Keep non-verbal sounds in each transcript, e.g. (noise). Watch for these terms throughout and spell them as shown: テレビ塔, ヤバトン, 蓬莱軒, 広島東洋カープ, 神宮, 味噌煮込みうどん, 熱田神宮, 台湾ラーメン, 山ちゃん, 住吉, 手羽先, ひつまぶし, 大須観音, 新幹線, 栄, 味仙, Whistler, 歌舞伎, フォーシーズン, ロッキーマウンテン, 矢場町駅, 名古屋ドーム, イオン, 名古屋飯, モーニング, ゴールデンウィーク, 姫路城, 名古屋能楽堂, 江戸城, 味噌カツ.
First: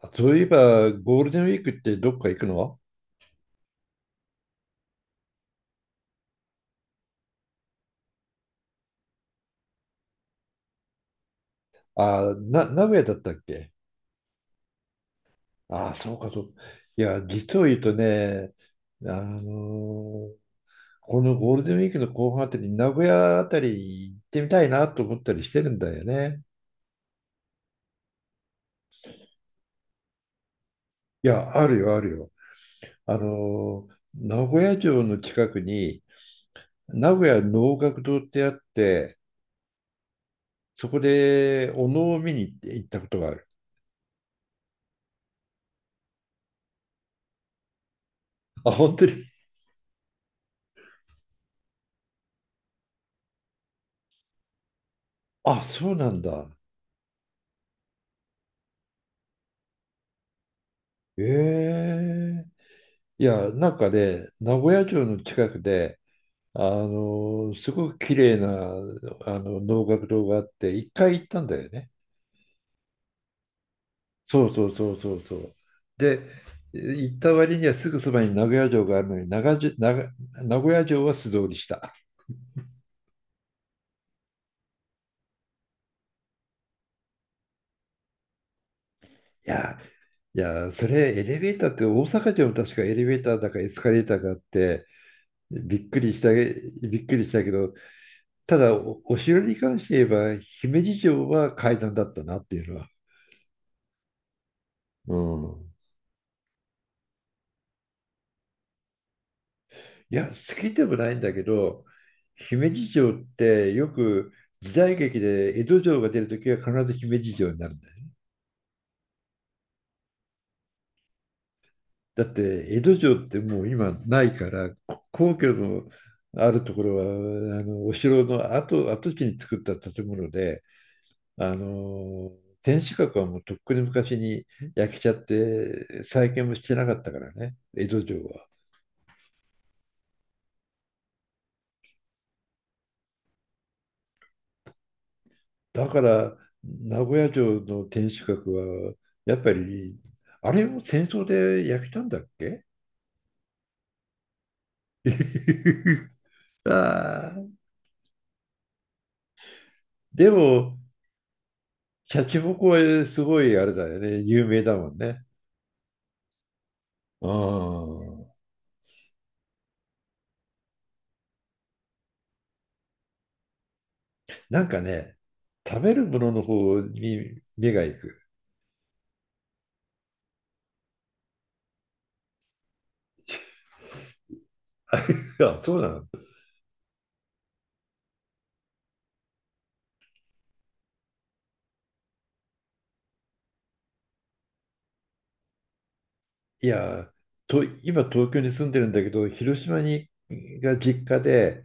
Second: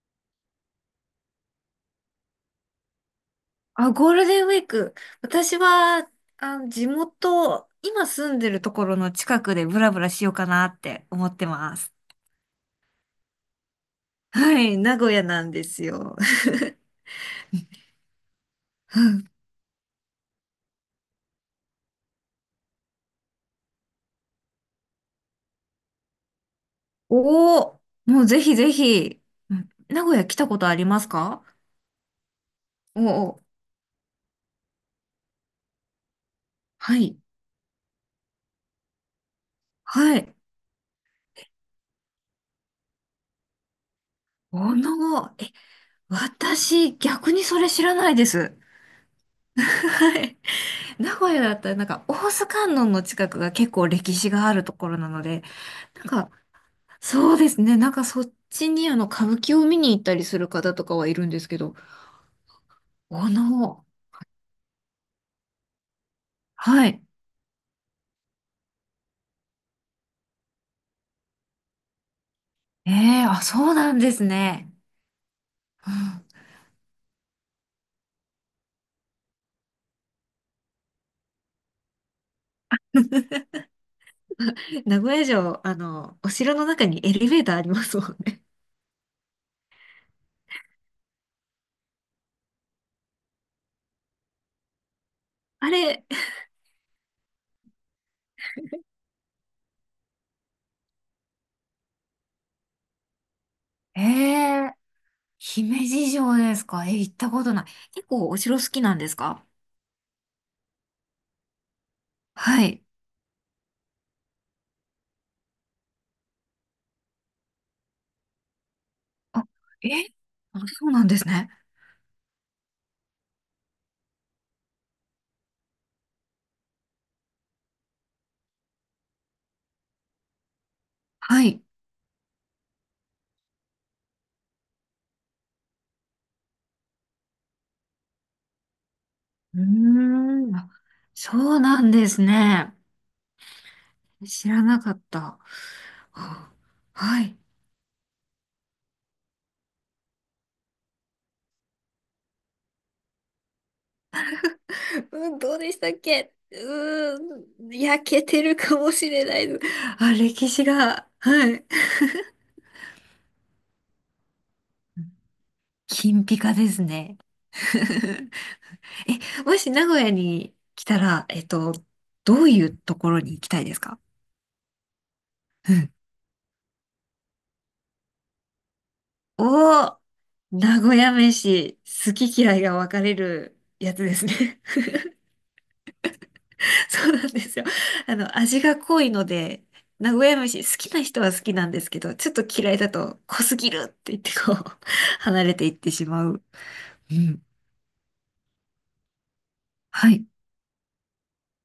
あ、そういえば、ゴールデンウィークってどっか行くの？ゴールデンウィーク。私は、地元、今住んでるところの近くでブラブラしようかなって思ってます。名古屋だったっけ？はい、名古屋なんですあ、そよ。うか、そ (laughs) う。いや、実を言うとね、あのーこのゴールデンウィークの後半あたり、名古屋あたり行ってみたいなと思ったりしてるんだよね。おお、もうぜひぜひ。うん、名古屋来たことありますいか？や、あるよ、あるよ。おお、名古屋城の近くに、は名い、古屋能楽堂ってあって、はい。そこでお能を見に行ったことがある。おの、え、私、逆にそれ知らないです。あ、本当に。はい。名古屋だったらなんか大須観音の近くが結構歴史があるところなので、あ、そうななんんかだ。そうですね。なんかそっちにあの歌舞伎を見に行ったりする方とかはいるんですけえど、え、いおや、なんの、かね、名古屋城の近くで、はい。すごく綺麗な能楽堂があって、一回行ったんだよね。ええ、あ、そうなんですそうそね。うそうそうそう。うで、ん、行った割にはすぐそばに名古屋城があるのに、長じ長名古屋城は素通りした。名古屋城、あの、お城の中にエレベーターありますもんね。いや、いや、それエレベーターって大阪城も確かエレベーターだかエスカレーターがあって、あびっくれ、りした、びっくりしたけど、ただお城に関して言えば、姫路城は階段だったなっていうのは。ええ、うん。姫路城ですか？行ったことない。結構お城好きなんですか？いや、好きでもないんだけど、は姫い。路城ってよく時代劇で江戸城が出るときは必ず姫路城になるんだよ。あ、えあ、そうなんですね。だって江戸城ってもう今ないから、皇居のあるところはお城の跡、跡地に作った建物で、はあい。の天守閣はもうとっくに昔に焼けちゃって再建もしてなかったからね、江戸城は。うーん、あ、そうなんですね。知らなかった。はだからあ、名古は屋い。城の天守閣はやっぱりあれも戦争で焼けたんだっけ？ うん、どうでしたっ (laughs) け？うあーーん、焼けてるかもしれないです。あ、で歴史もが、はい。シャチホコはすごいあれだよね、有名だもんね。金ピカですね。うん。 (laughs) え、もし名古屋に来たら、どういうところに行きたいですか？なんかね、う食ん。べるものの方に目が行く。おー、名古屋飯、好き嫌いが分かれるやつですね。(laughs) いや、そうなの。(laughs) そうなんですよ。あの、味が濃いので、名古屋飯好きな人は好きなんですけど、ちょっと嫌いだと濃すぎるって言ってこう、(laughs) 離れていってしまう。いや、うん。今東京に住んでるんだけど、広島はい。が実家で、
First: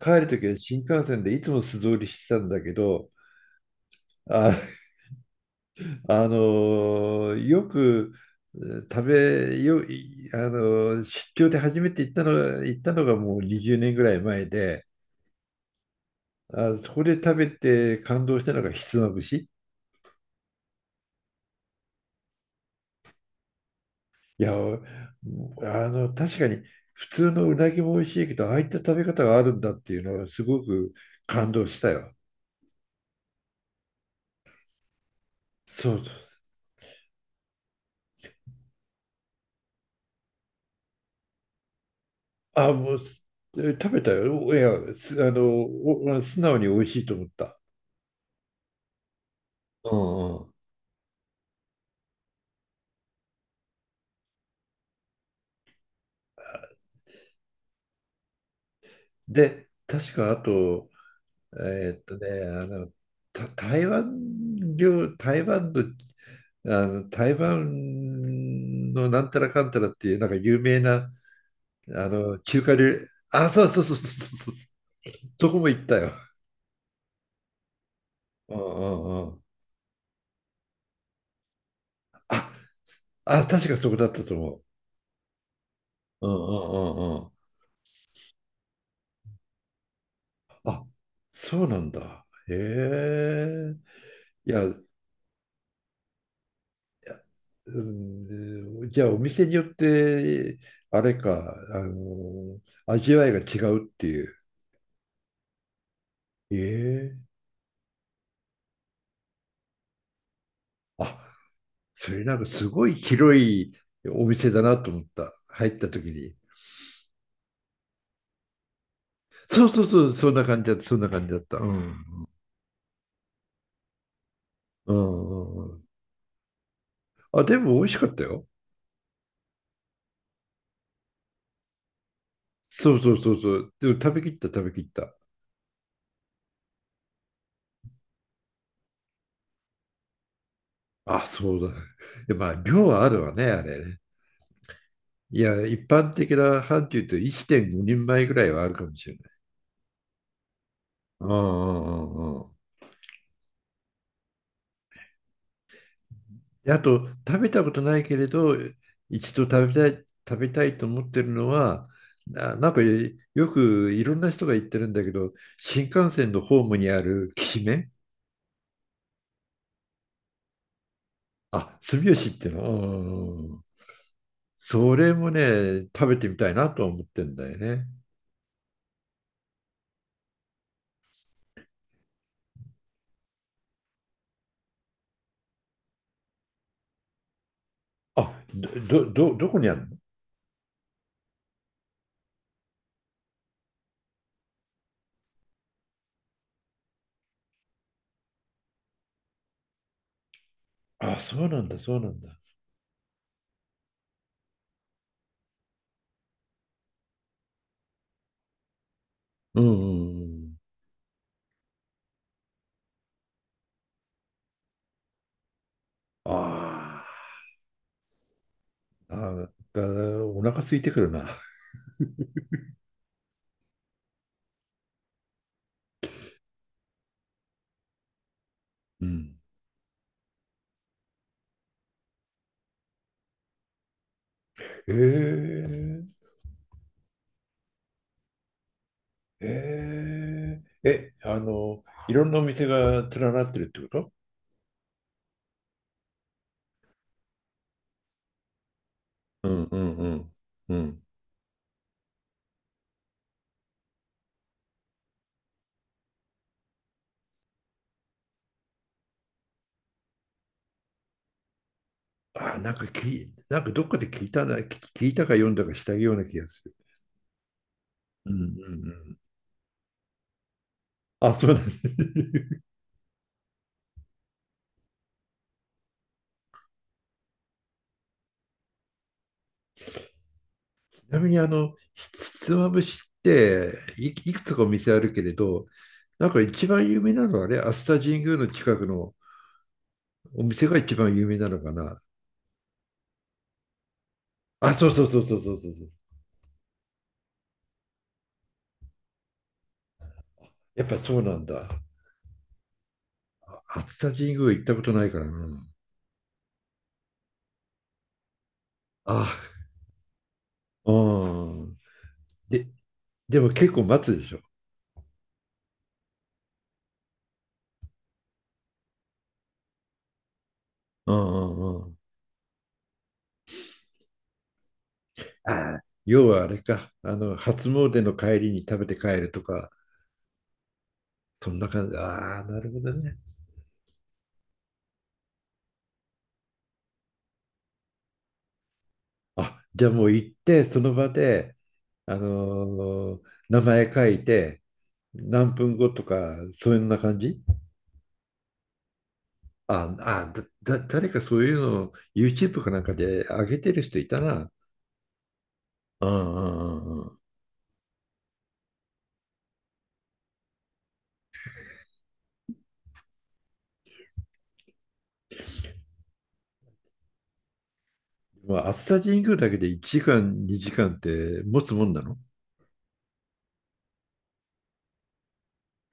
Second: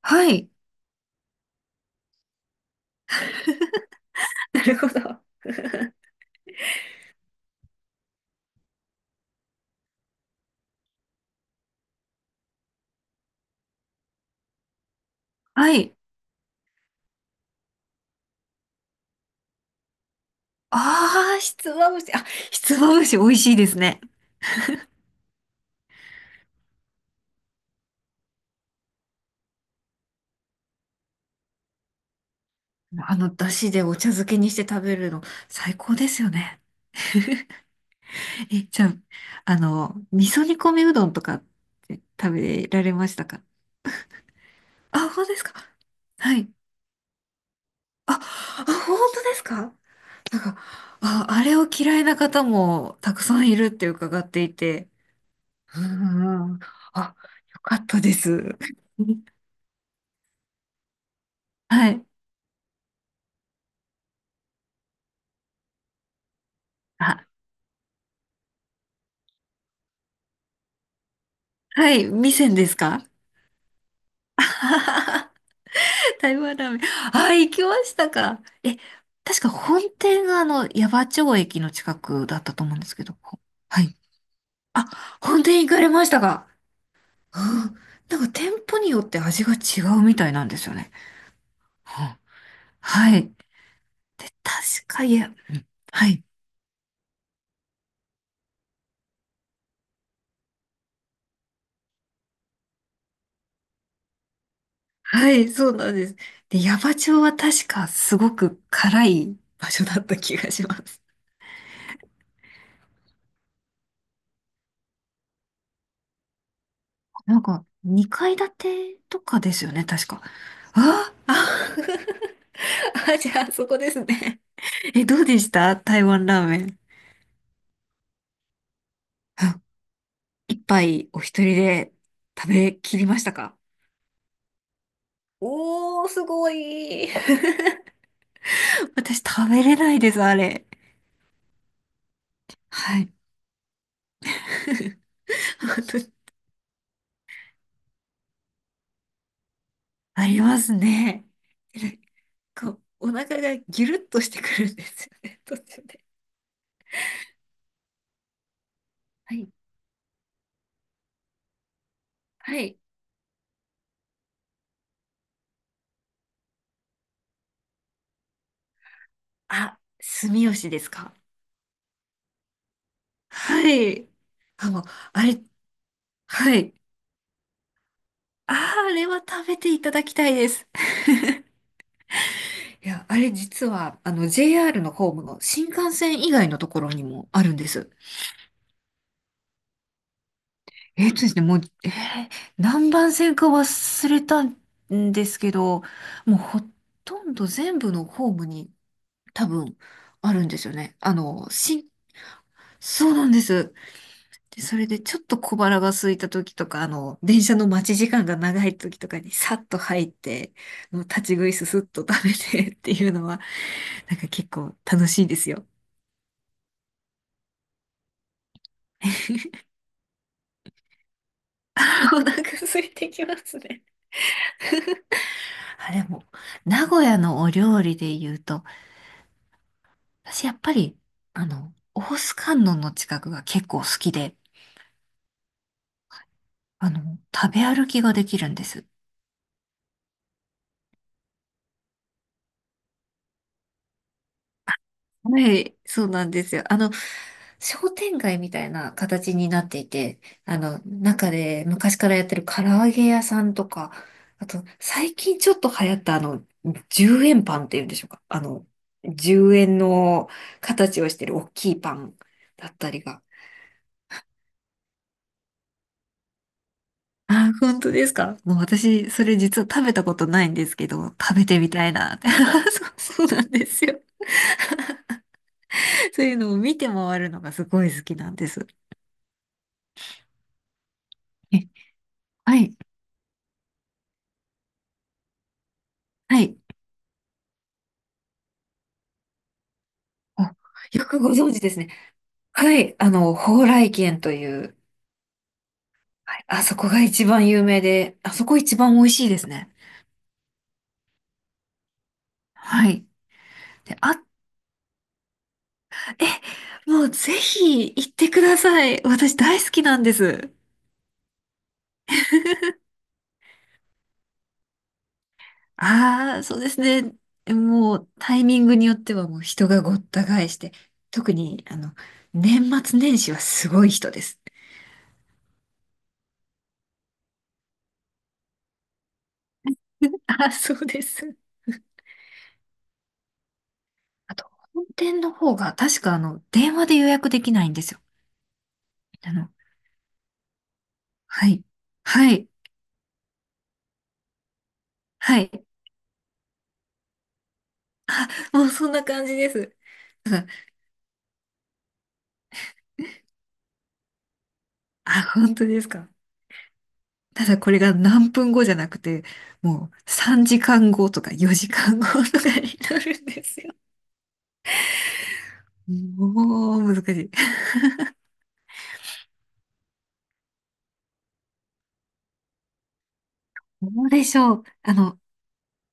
帰るは時い。は新幹線でいつも素通りしてたんだけど、なあるほど。よく、えー食べよあの出張で初めて行ったのがもう20年ぐらい前で、はい。あそこで食べて感動したのがひつまぶし。ああ、ひつまぶし。あ、ひつまぶし美味しいですね。いや、確かに、普通のうなぎも美味しいけど、ああいった食べ方があるんだっていうのはすごく感動したよ。あの、だしでお茶漬けにして食べるの最そ高うでそう。すよね。(laughs) じゃあ、あの、味噌煮込みうどんとかって食べあられもうましたすか？食べたよ、いやあ、す本当あでのすか？おは素い。直に美味しいと思った。あ、あ、本当ですか？うんなんうん。か、あ、あれを嫌いな方もたくさんいるって伺っていて。うんうんうん。あ、よかったです。(laughs) で、確かあと、はえーっい。とね、あの、た台湾料、台湾の、あ、台湾のなんたらかんたらっていう、なんか有名な、はい。味仙中で華す料理、か？あ、そうそうそうそうあそうそははう、は どこも行ったよ。(laughs) 台湾ラーメン。あ、行きましたか。うんうんう確ん。か本店があの、矢場町駅の近くだっあ、たと思うんですけど。あ、確かはそい。こだったと思う。あ、本店行かれましたうんか。うんうんうん。うん。なんか店舗によって味が違うみたいなんですよあ、ね。そうなんうん、だ。へはい。え。で、いや、いや、確か、いや、うん、はい。うん、じゃあ、お店によって、あれか、味わいが違うっていう。はい、そうなんです。で、矢場町えはえ、確かすごく辛い場所だった気がします。あ、それなんかすごい広いお店だなと思った、入った時に。なんか、2階建てとかでそすうよそね、うそ確う、か。そんな感じだった、そんなあ感じだっあ、た。うん。あ、 (laughs) あ、じゃあ、そこですね。うどうでしんうんうたん。台湾ラーメン。あ、でも美味しかったよ。あ、一杯お一人で食べそきうりそうましそたうそか？う。でも食べきった、食べきった。おー、すごい。(laughs) 私食べれないです、あれ。あ、そうだ。で、まあ、量ははあい。るわね、あれね。いや、一般的な範疇と1.5人前ぐらいはあるかもしれない。(laughs) ありますね。うんうんうんうん。こう、お腹がギュルッとしてくるんですよね、途中で。で、あと、食べたことないけれど、一は度い。食べたいと思ってるのは、はなんい。かよく、いろんな人が言ってるんだけど、新幹線のホームにあるきしめん、あ、住吉ですか。あ、住吉っていうの、うんうんうん、はい。あ、もう、それあもれ、ね、食べてみたいはない。と思ってんだよね。あー、あれは食べていただきたいです。いや、あれ実は、あの、JR のホームの新幹線以外のところにもあるんです。あ、どこにあるの？もう、何番線か忘れたんですけど、もうほとんど全部のホームに多分あるんですよね。ああ、その、うなんだ、新、そうなんだ。そうなんです。で、それでちょっと小腹が空いた時とか、あの、電車の待ち時間が長い時とかにさうんっうと入っんうて、ん。もう立ち食いすすっと食べて (laughs) っていうのは、なんか結構楽しいですよ。ああ、なんかお腹空いてくるな。(laughs) お腹空いてきますね。あ、でも、名古屋のお料理で言うと、うん。私やっぱり、あの、大須観音の近くが結構好きで、へえ。あの、食べ歩きができるんです。いろんなお店が連なってるってこと？はい、そうなんですよ。あの、商店街みたいな形うになんっうていんうて、んあうの、ん。中で昔からやってる唐揚げ屋さんとか、あと、最近ちょっと流行ったあの、10円パンっていうんでしょうか。あの、10円の形をしてる大きいパンだなんっかたりが。き、なんかどっかで聞いたな、聞いたか読んだかしたような気がする。あ、本当ですうんうか？んうもう私、ん。それ実は食べたことないんですけど、あ、食べそうてなんみです。たいなって。(laughs) (laughs) そう、そうなんですよ。そういうのを見て回るのがすごい好きなんです。ちなみに、え、ひひつはまい。ぶしっていくつかお店あるけれど、なんかはい。一番有名なのはね、熱田神宮の近くのおあ、店が一よ番く有ご名な存の知かですね。な？はい。あの、蓬莱軒といあ、う、そうそうそうそうそうそうそう。はい、あそこが一番有名で、あそこ一番美味しいですね。やっぱそうなんだ。はい。で、熱田あ、神宮行ったことないからな。え、もうぜひ行ってください。私あ、大好きなんです。うん。で、(laughs) でも結構待つでしょ？ああ、そうですね。もうタイミングによってはもう人がごった返して、う特んうにあんうの、ん。年末年始はすごい人です。ああ、要はあれか。初詣の帰りに食べて帰るとか、あ、そうです。そんな感じ？ああ、なるほどね。あと、本店の方が確かあの、電話で予約できないんですよ。あの、あ、じゃあもう行って、その場はで、い。あはい。のー名前書いて、は何い。分後とか、そういうような感じ？もうそんな感じです。あ (laughs) たあ、だ、誰かそういうのを YouTube かなんかで上げてる人いたな。あ、本当ですうか。んうんうんうん。ただこれが何分後じゃなくて、もう3時間後とか4時間後とかになるんですよ。もう難しい。まあ、熱田神宮だけで1時間、2時間って持つもんなの？どうでしょう。あの、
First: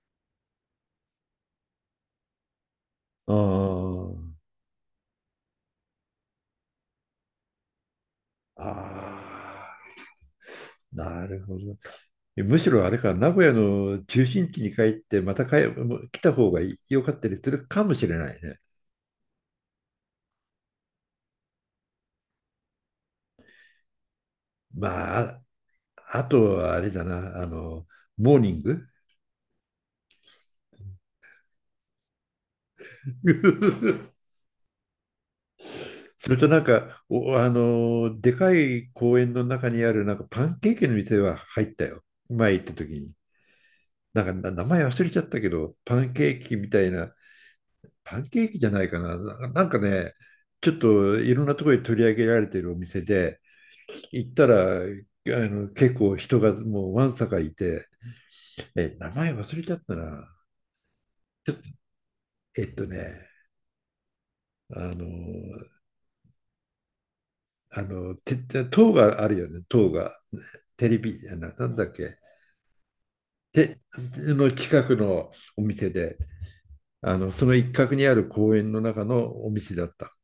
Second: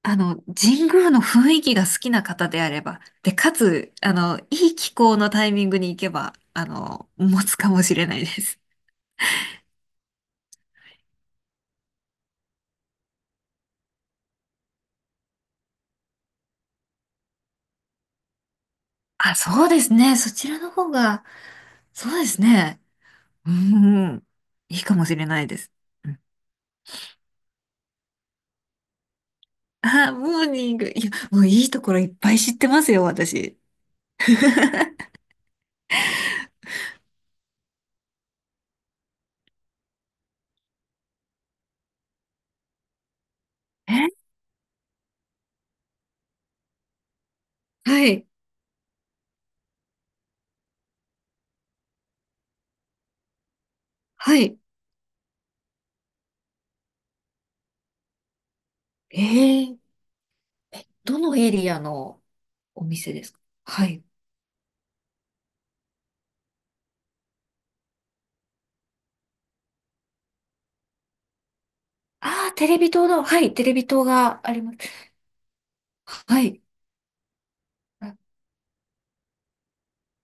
あの、神宮の雰囲気が好きな方であれば、で、あかつ、ああ。の、いい気候のタイミングに行けば、あの、持つかもしれないです。ああ、なるほど。むしろあれか、名古屋の中心地に帰って、またもう来た方が良かったりするかもしれないね。あ、そうですね。そちらの方が、そうですね。うん。いいかもしまれなあ、いです。うん、あとはあれだな、モーニング。 あ、モーニング。いや、もういいところいっぱい知ってますよ、私。(laughs) (laughs) それとなんか、お、あの、でかい公園の中にあるなんかパンケーキの店は入ったよ。前行った時に。なえ、んか、名前忘れちゃったけど、パンケーキみたいなはパンい、ケーキじゃないかな。なんかね、ちょっといろんなところに取り上げられているお店で、行っはたい。ら、結構人がもうわんさかいて、名え前忘れちゃー、ったな。どのエリアのえっおと店でね、すか？はい。あの、あの、て、塔があるよね、塔が。テレビ、なんだっけ。ああ、テレビ塔の、はい、テレて、ビ塔がのあります。近くのお店で、はい。その一角にある公園の中のお店だった。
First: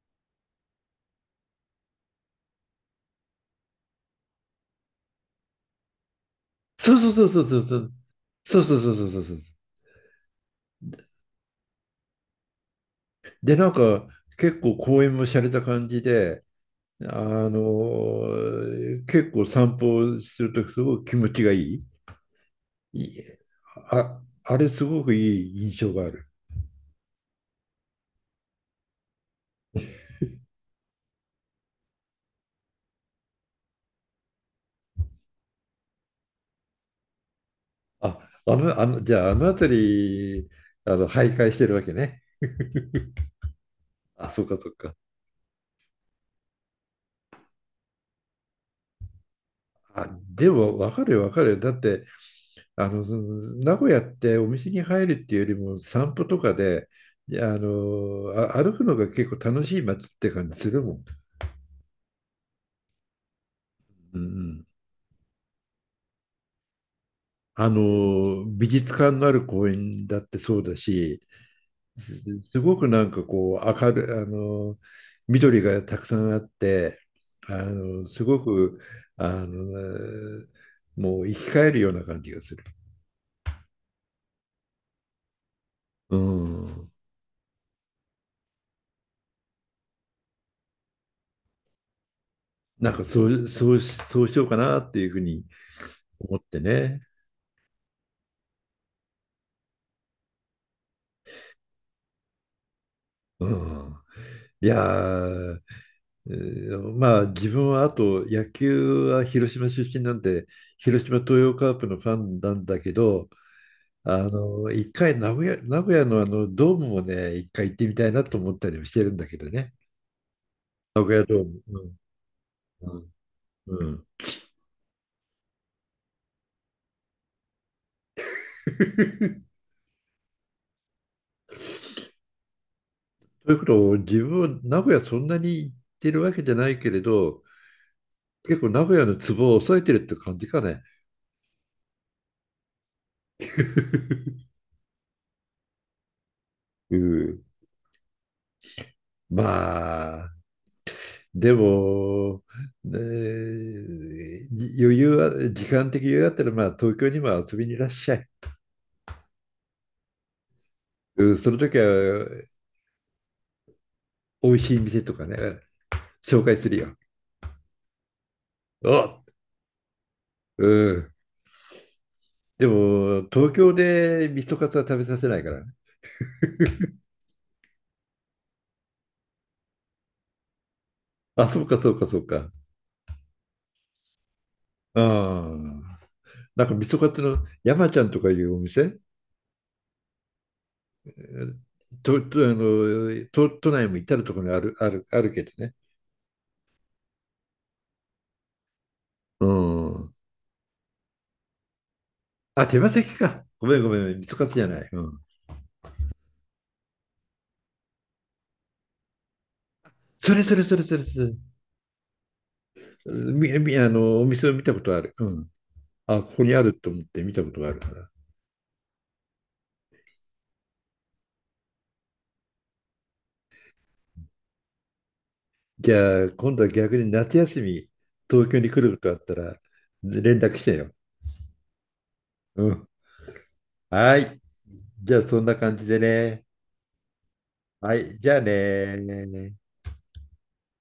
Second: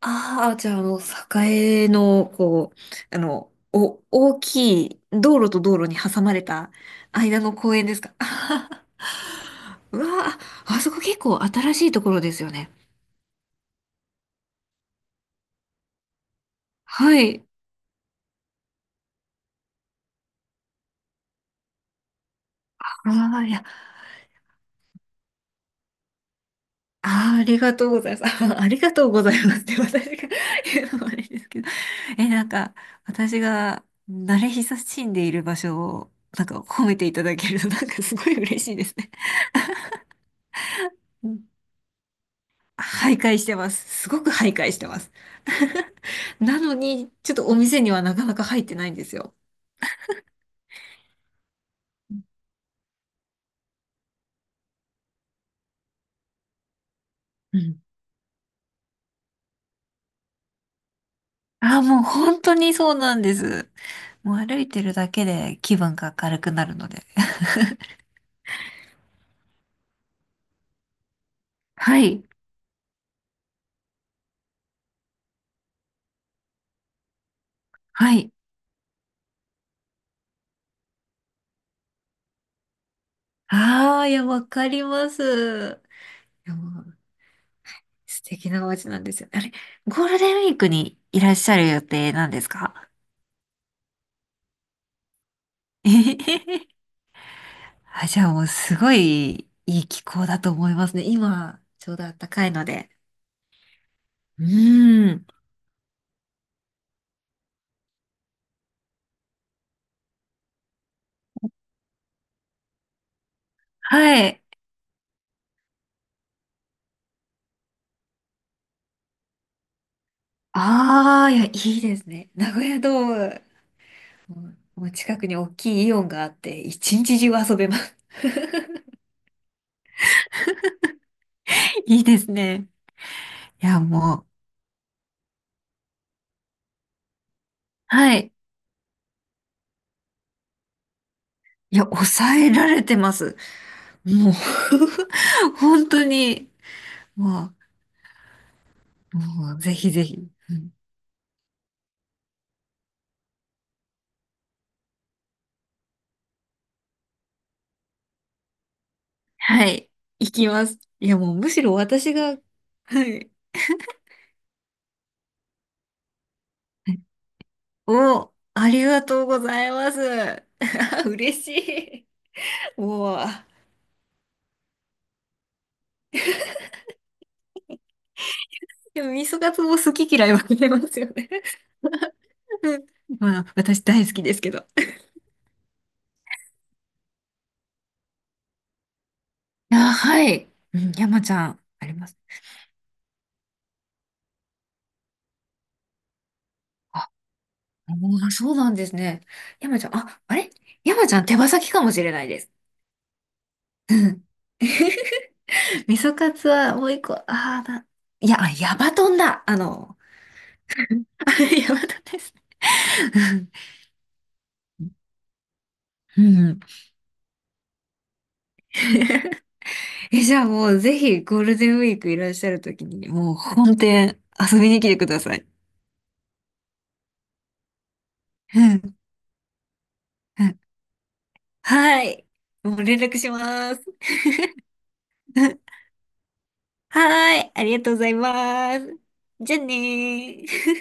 ああ、じゃあ、あの、栄の、こう、あの、お、大きい、道路と道路に挟まれたそうそうそうそ間うのそう公そ園う。ですか？あそはうそうは そうそうそうそう。(laughs) うわあ、あそこ結構新しいところですよね。で、なんか結構公園も洒落た感じで、あはい。の結構散歩するとすごく気持ちがいい。いいああ、いや、あれすごくいい印象がある。あー、ありがとうございます。(laughs) あーありがとうございますって私が (laughs) 言うのもあれですけど。(laughs) え、なんか、私が慣れ親しんでいる場所を、なんか褒めていただけると、なんかすあ、ごい嬉しいですね。じゃああの辺り、徘徊してるわけね？徘徊してます。すごあ、くそう徘かそ徊うしてか。ます。(laughs) なのに、ちょっとお店にはなかなか入ってないんですよ。あ、でも分かるよ、分かるよ。だって、その名古屋ってお店に入るっていうよりも散歩とかで、いや、うん。歩くのが結構楽しい街って感じするもん。ああ、もう本当にそうなんです。うんうもう歩ん。いてるだけで気分が明るくなるので。美術館のある公園だってそうだし、(laughs) はい。すごくなんかこう、明るい、緑がたくさんあって、はすい。ごく、あの、もう生き返るような感じがする。ああ、いや、わかります。ういや、もん。う素敵な街なんですよ。あれ、ゴールデンウィークにいらっしゃる予定なんですなか？んかそうしようかなっていうふうにえへへ思ってへ ね。(laughs) あ、じゃあもうすごいいい気候だと思いますね。今、ちょうど暖かいので。うん。ういやーん。ー、まあ、自分はあと、野球は広島出身なんで、広島東洋カープのファンなんだけど、はい。一回名古屋のドームもね、一回行ってみたいなと思ったりもしてるんだけどね。名古屋ああ、いドーや、いいム。ですね。名古屋ドうーん。ム、うん。うん。 もうもう近くに大きいイオンがあって、一日中遊べます。(laughs) (laughs) いいですね。というこいや、とをも自う、分は名古屋そんなに行ってるわけじゃないけれど、はい。結構名古屋のツボを抑えてるって感じかね？いや、抑えられてます。もう (laughs) 本当に、うん。もう、もう、ぜひぜひ。まあ、うん、でも、ねじ余裕は、時間的余裕があったら、まあ、東京にも遊びにいらっしゃい。はい。行きます。いや、うもう、ん、そむのしろ時私が、は、はい。美味しい店とかね、紹介するよ。お、ありがお、とうございます。う (laughs) ん。嬉しい。で (laughs) もう。も、東京で味噌カツは食べさせないからね。でも、味噌カツも好き嫌い分かれますよね。あ、そうか、そうか、(laughs) そうか。うん。まあ、私大好きですけど。ああ。なんか味噌カツの山ちゃんとかいうお店、あ、はい。うん、え山ちゃーん、あります。と、と、あの、都内も至るところにある、ある、あるけどね。あ、もうそうなんですね。う山ちゃん、ん。あ、あれ山ちゃん手羽先かもしれないです。あ、手羽先か。ごめん、ご (laughs) めうん、ん。味噌カツじゃない。うん。(laughs) 味噌カツはもう一個、ああ、な、いや、あ、ヤバトンだ。あの、それ、それ、それ、そ (laughs) れ、それ。やばです。うん。み、み、あの、お店を見たことある。うん。うあ、ここにん あると思って見たことがあるから。(laughs) じゃあもうぜひゴールデンウィークいらっしゃるときに、もう本店遊びに来てください。じゃあ、今度は逆に夏休み、東京うに来ん。ることあったら、連う絡ん、してよ。はい。うもうん。連絡します。はい。じゃあ、そんな (laughs) 感じでね。はい。ありがとはうございい。じゃあます。じね。ゃあねー。